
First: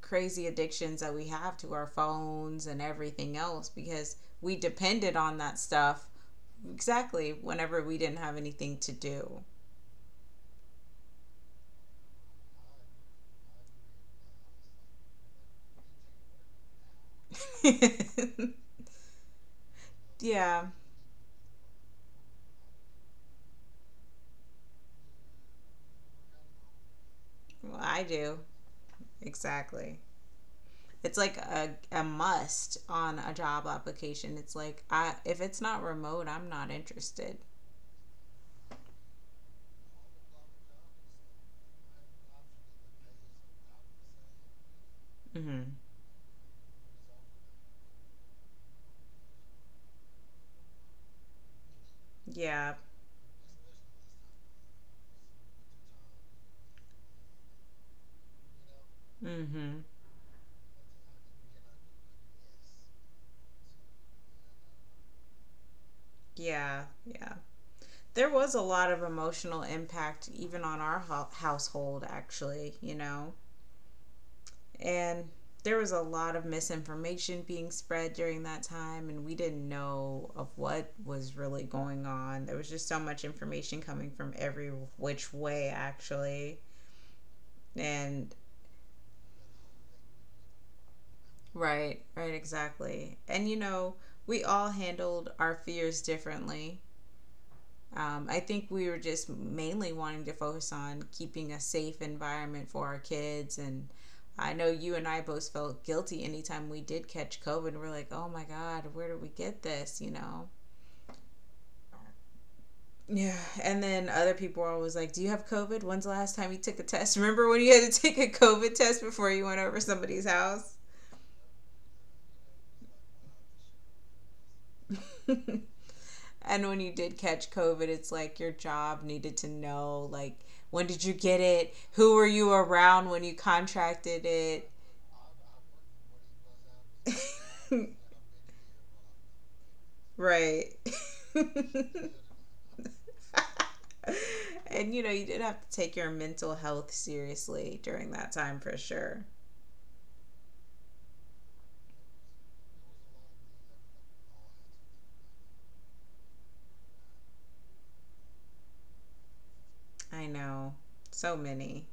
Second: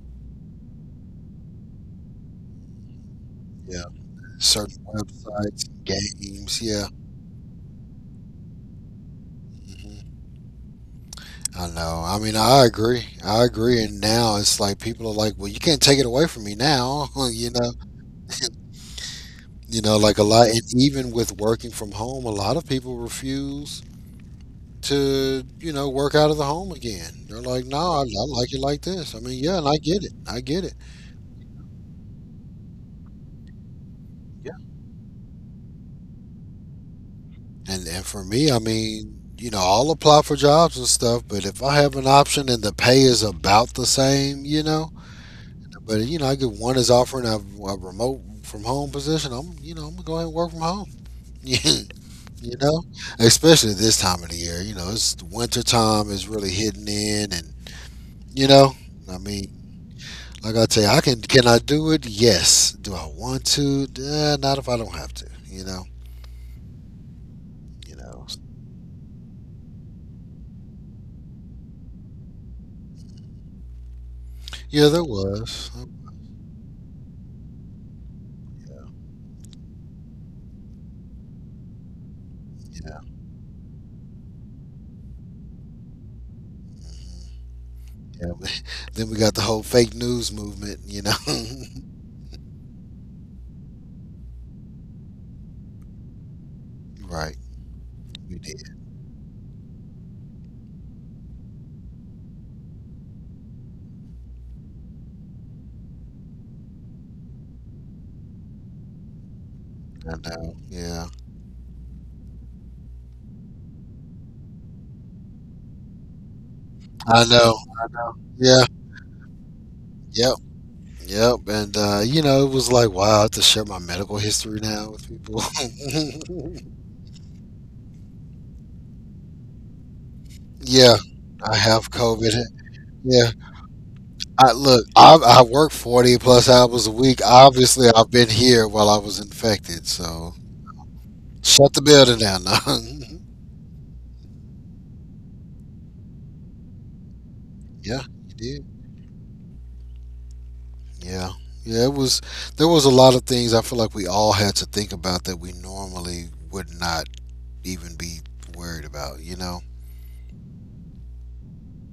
A: crazy addictions that we have to our phones and everything else
B: Yeah.
A: because we
B: Certain
A: depended on that
B: websites,
A: stuff,
B: games, yeah.
A: exactly, whenever we didn't have anything to do.
B: Hmm. I know. I mean, I agree. I agree. And now it's like people are like, well, you can't take it away from me now, you know? You know, like a lot, and
A: Yeah,
B: even with working from home, a lot of people refuse to, you know, work out of the home again. They're like, no,
A: well,
B: I,
A: I
B: I
A: do.
B: like it like this. I mean, yeah, and I
A: Exactly.
B: get it. I get it.
A: It's like a, a must on a job application. It's like, I, if it's not remote, I'm not interested.
B: And and for me, I mean, you know, I'll apply for jobs and stuff, but if I have an option and the pay is about the same, you know,
A: Mm-hmm.
B: but you know, I get one is offering a, a remote from home position, I'm, you know, I'm gonna go ahead and work from home. You
A: Yeah.
B: know, especially this time of the year, you know, it's winter time is really hitting in, and you know, I mean,
A: Mm-hmm.
B: like I tell you, I can can I do it? Yes. Do I want to? Uh, not if I don't have to. You know.
A: Yeah. Yeah.
B: You know.
A: There was a lot of emotional impact even on our household actually, you know
B: Yeah, there
A: and
B: was.
A: there was a lot of misinformation being spread during that time and we didn't know of what was really going on. There was just so
B: Yeah.
A: much information coming from every which way actually.
B: Yeah,
A: And
B: but then we got the whole fake news movement, you know.
A: right, right, exactly. And you know we all handled our fears differently.
B: Right.
A: Um,
B: We
A: I
B: did.
A: think we were just mainly wanting to focus on keeping a safe environment for our kids. And I know you and I both felt guilty anytime we did catch COVID. We're like, oh my God, where did we get this? You
B: I
A: know?
B: know. Yeah.
A: Yeah. And then other people were always like, do you have COVID? When's the last time you took a test?
B: I
A: Remember
B: know.
A: when you had to take a
B: Yeah.
A: COVID test before you went over somebody's
B: Yep.
A: house?
B: Yep. And uh, you know, it was like, wow, I have to share my medical history now with people.
A: And when you did catch COVID, it's like your job needed to know, like, when
B: Yeah.
A: did you get
B: I
A: it?
B: have
A: Who were
B: COVID.
A: you around when
B: Yeah.
A: you contracted
B: I
A: it?
B: look, I I work forty plus hours a week. Obviously, I've been here while I was infected, so
A: Right.
B: shut the building down. Now.
A: And you know, you did have to take your mental health seriously
B: Yeah,
A: during that
B: you
A: time
B: did.
A: for sure.
B: Yeah. Yeah, it was there was a lot of things I feel like we all had to think about that we normally would not even be worried about, you know.
A: I know. So many.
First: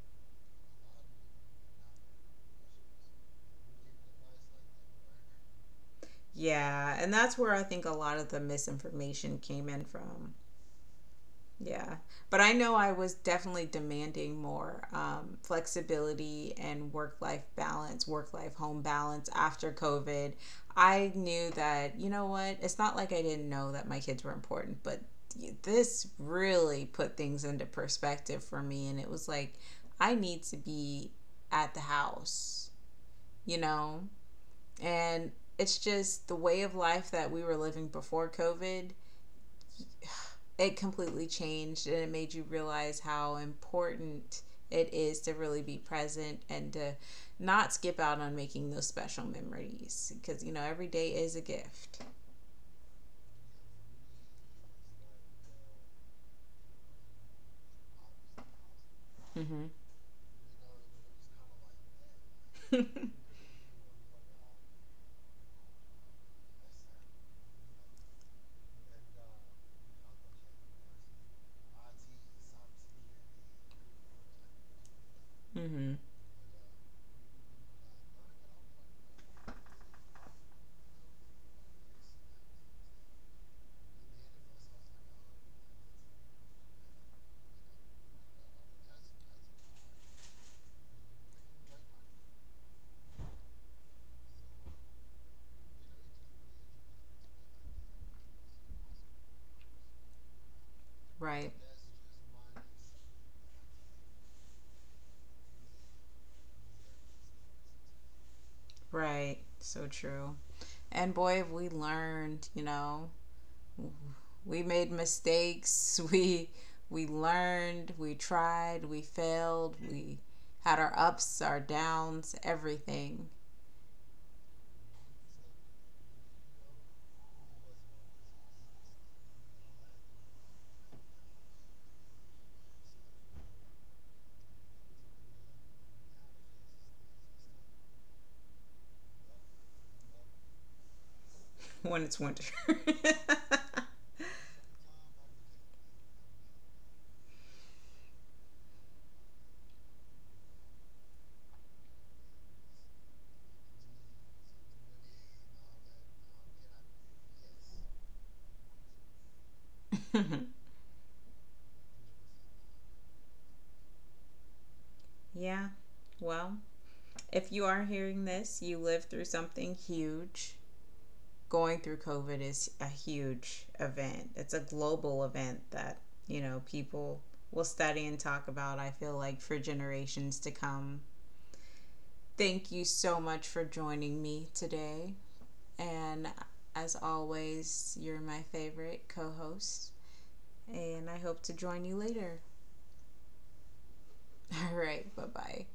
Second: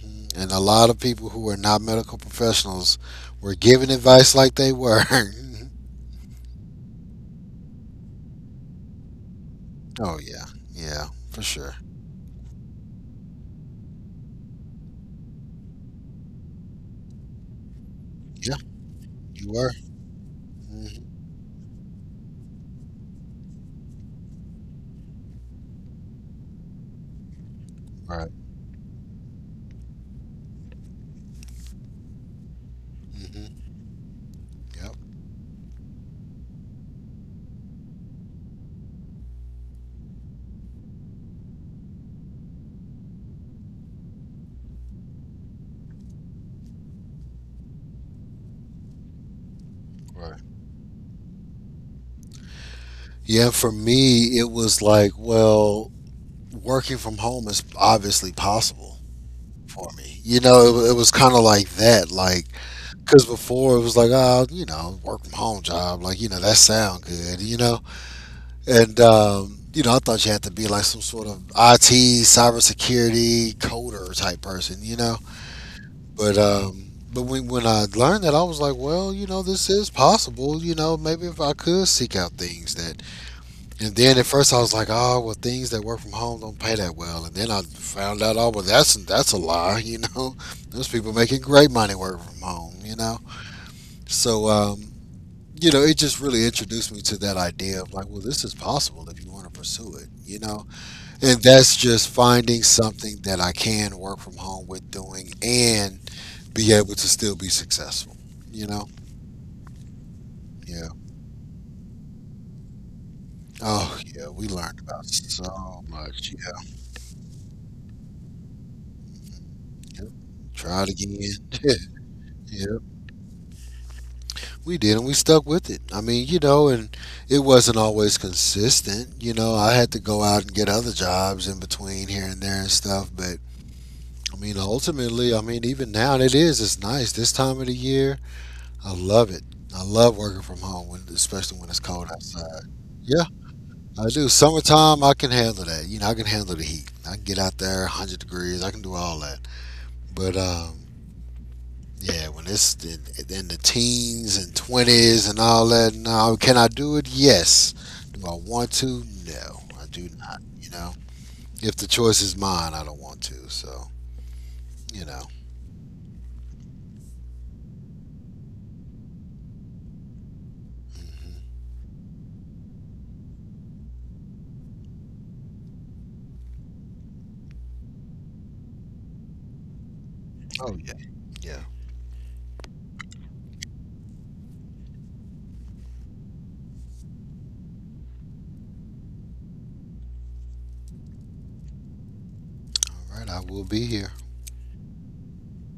B: Hmm. And a lot of people who are not medical professionals were giving advice like they were.
A: Yeah, and that's where I think a lot of the misinformation came in
B: Oh
A: from.
B: yeah. Yeah, for sure.
A: Yeah. But I know I was definitely demanding more, um, flexibility and work life balance, work life
B: Yeah,
A: home balance
B: you were.
A: after COVID.
B: Hmm.
A: I knew that, you know what, it's not like I didn't know that my kids were important, but this really put things into
B: Right.
A: perspective for me. And it was like, I need to be at the house, you
B: Hmm.
A: know?
B: Yep.
A: And it's just the way of life that we were living before COVID, it completely changed and it made you realize how important it is to really be present and to not skip out on making those special memories
B: Right.
A: because you know every day is a gift.
B: Yeah, for me it was like, well, working from home is obviously possible
A: Mm-hmm.
B: for me. You know, it, it was kind of like that. Like because before it was like, oh, you know, work from home job, like you know that sound good, you know, and um, you know, I thought you had to be like some sort of I T cybersecurity coder type person, you know,
A: Mm-hmm.
B: but um, but when when I learned that, I was like, well, you know, this is possible, you know, maybe if I could seek out things that, and then at first I was like, oh, well, things that work from home don't pay that well, and then I found out, oh, well, that's that's a lie, you know, those people making great money working from home, you know, so. Um, you know, it just really introduced me to that idea of like, well, this is possible if you want to pursue it, you know? And
A: Right,
B: that's just finding something that I can work from home with doing and be able to still be successful, you know?
A: right, so true.
B: Yeah.
A: And boy, have we learned, you know.
B: Oh, yeah. We
A: we
B: learned
A: made
B: about so
A: mistakes
B: much.
A: we
B: Yeah.
A: we learned, we tried, we failed,
B: Yep.
A: we had
B: Try it
A: our ups, our
B: again.
A: downs,
B: Yep.
A: everything.
B: We did, and we stuck with it. I mean, you know, and it wasn't always consistent. You know, I had to go out and get other jobs in between here and there and stuff, but I mean, ultimately, I mean, even now it is. It's nice this time of the year. I love it. I love working from home, when, especially when it's
A: When
B: cold
A: it's winter.
B: outside. Yeah, I do. Summertime, I can handle that. You know, I can handle the heat. I can get out there, one hundred degrees. I can do all that. But um, Yeah, when it's in, in the teens and twenties and all that, no, can I do it? Yes. Do I want to? No, I do not. You know, if the choice is mine, I don't want to. So, you know.
A: Yeah. Well, if you are hearing this, you lived through something huge.
B: Hmm.
A: Going through COVID is a huge event. It's a global event that, you know, people will study and talk about, I feel like, for generations to
B: Oh yeah,
A: come.
B: yeah.
A: Thank you so much for joining me today. And as always, you're my favorite co host. And I hope to join you later.
B: All right, I will be here.
A: All right. Bye bye.